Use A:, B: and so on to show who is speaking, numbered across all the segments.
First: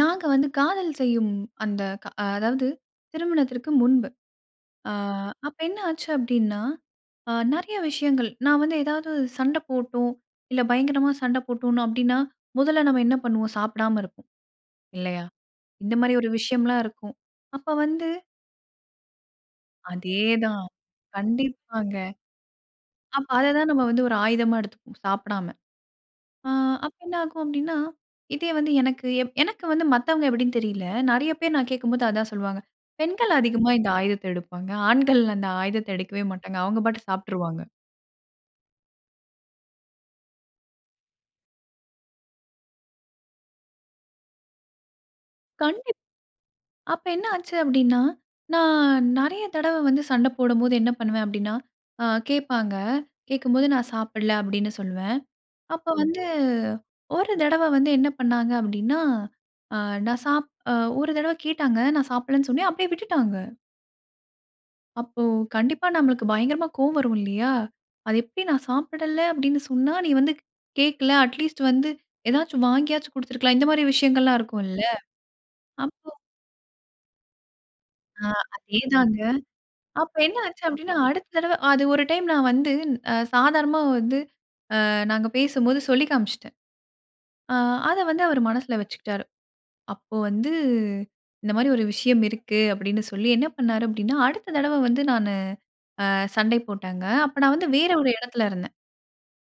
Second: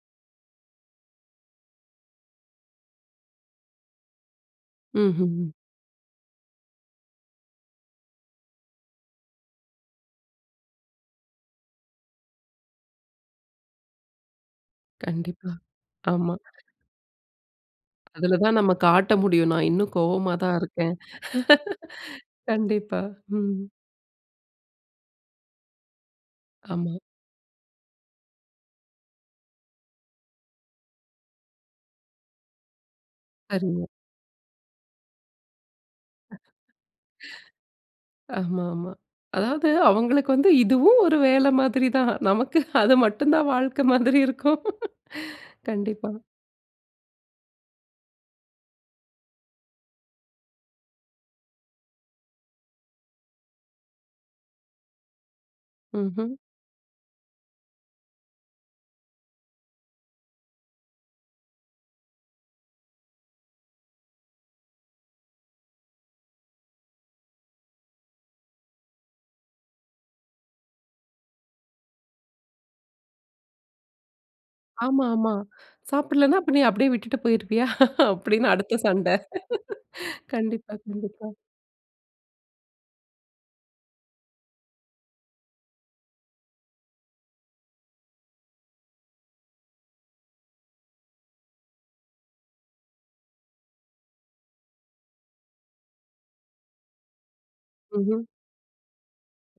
A: நாங்க வந்து காதல் செய்யும். அந்த, க அதாவது திருமணத்திற்கு முன்பு. அ
B: ம்ஹ்ம்.
A: அப்ப என்ன ஆச்சு? அப்டின்னா, நெறைய விஷயங்கள் நான் வந்து ஏதாவது சண்ட போட்டோம். இல்ல பயங்கரமா சண்ட போட்டோம்னு அப்டின்னா, முதல்ல நம்ம என்ன பண்ணுவோம்? சாப்பிடாம இருப்போம். இல்லையா?
B: கண்டிப்பா.
A: இந்த மாரி ஒரு
B: ஆமா.
A: விஷயம்லாம் இருக்கும். அப்ப வந்து
B: அதில தான் நம்ம காட்ட முடியும். நான் இன்னும் கோவமா தான்
A: அதேதான்.
B: இருக்கேன்.
A: கண்டிப்பாங்க.
B: கண்டிப்பா.
A: அப்ப அத தான்
B: ம்.
A: நம்ம வந்து ஒரு ஆயுதமா எடுத்துப்போம் சாப்பிடாம. ஆ, அப்ப
B: ஆமா.
A: என்ன ஆகும்? அப்டின்னா, இதே வந்து எனக்கு எனக்கு வந்து மத்தவங்க எப்டின்னு தெரியல. நெறைய பேர் நான் கேட்கும்போது, அதான் சொல்லுவாங்க. பெண்கள் அதிகமா
B: அரும.
A: இந்த ஆயுதத்த எடுப்பாங்க. ஆண்கள் அந்த ஆயுதத்த எடுக்கவே மாட்டாங்க. அவங்க பாட்டுக்கு சாப்ட்டுருவாங்க.
B: ஆமாமா. அதாவது அவங்களுக்கு வந்து இதுவும் ஒரு வேல மாரி தான். நமக்கு அது மட்டும் தான் வாழ்க்க மாதிரி இருக்கும்.
A: கண்டிப்
B: கண்டிப்பா.
A: அப்ப என்ன ஆச்சு? அப்டின்னா, நான் நெறைய தடவ வந்து சண்ட போடும்போது என்ன பண்ணுவேன்? அப்டின்னா அ கேப்பாங்க. கேக்கும்போது நான் சாப்பிடல அப்டின்னா சொல்லுவேன். அப்ப வந்து
B: ம்ஹ்ம்.
A: 1 தடவ வந்து என்ன பண்ணாங்க? அப்டின்னா, அ நான் சாப் 1 தடவ கேட்டாங்க நான் சாப்புட்லன்னு சொன்னேன். அப்டியே விட்டுட்டாங்க. அப்போ கண்டிப்பா நம்மளுக்கு பயங்கரமா கோவம் வரும் இல்லையா? "அது எப்டி நான் சாப்பிடல அப்டின்னு சொன்னா, நீ வந்து கேக்கல. அட்லீஸ்ட் வந்து ஏதாச்சும் வாங்கியாச்சும் குடுத்துருக்கலாம்" இந்த மாரி விஷயங்கள்லாம் இருக்கும்ல்ல.
B: ஆமா. ஆமா.
A: அப்போ
B: "சாப்பிடலனா அப்ப நீ அப்டியே விட்டுட்டு போயிருவியா?"
A: ஆ.
B: அப்டின்னு அடுத்த
A: அதே
B: சண்ட.
A: தாங்க. அப்ப என்ன ஆச்சு?
B: கண்டிப்பா,
A: அப்டின்னா, அடுத்த
B: கண்டிப்பா.
A: தடவ அ அது 1 டைம் நான் வந்து அ சாதாரணமா வந்து ஆ நாங்க பேசும்போது சொல்லி காம்ச்சுட்டேன். ஆ அத வந்து அவர் மனசுல வச்சுக்கிட்டாரு. அப்போ வந்து இந்த மாரி ஒரு விஷயம் இருக்கு அப்டின்னு சொல்லி, என்ன பண்ணாரு? அப்டின்னா அடுத்த தடவ வந்து நானு அ சண்டை போட்டாங்க. அப்ப நான் வந்து வேற ஒரு
B: ம்ஹ்ம்.
A: இடத்துல இருந்தேன்.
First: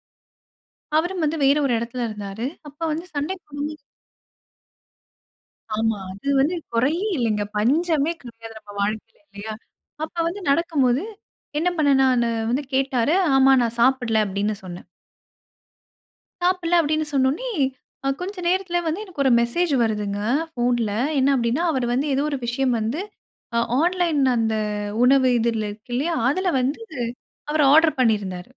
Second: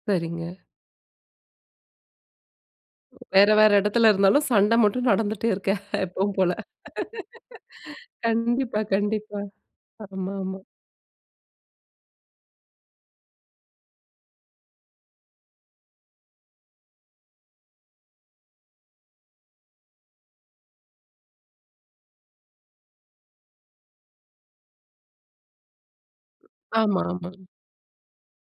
B: சரிங்க.
A: அவரும் வந்து வேற ஒரு இடத்துல இருந்தாரு. அப்ப வந்து சண்டை
B: வேற, வேற
A: போடும்போது
B: இடத்துல இருந்தாலும் சண்ட மட்டும் நடந்துட்டே இருக்க
A: ஆமா. அது
B: எப்பவும் போல.
A: வந்து குறையே இல்லங்க. பஞ்சமே கிடையாது நம்ம
B: கண்டிப்பா
A: வாழ்க்கையில
B: கண்டிப்பா.
A: இல்லையா? அப்ப வந்து
B: ஆமாமா.
A: நடக்கும்போது, என்ன பண்ணனா நானு வந்து கேட்டாரு. ஆமா நான் சாப்பிடல அப்டின்னு சொன்னேன். சாப்பிடல அப்டின்னு சொன்னோனே, அ கொஞ்ச நேரத்தில வந்து எனக்கு ஒரு மெசேஜ் வருதுங்க. ஃபோன்ல. என்ன அப்டின்னா, அவர் வந்து ஏதோ ஒரு விஷயம் வந்து அ ஆன்லைன் அந்த உணவு இதுல இருக்கு இல்லையா, அதுல வந்து
B: ஆமா, ஆமா.
A: அவர் ஆர்டர் பண்ணியிருந்தாரு.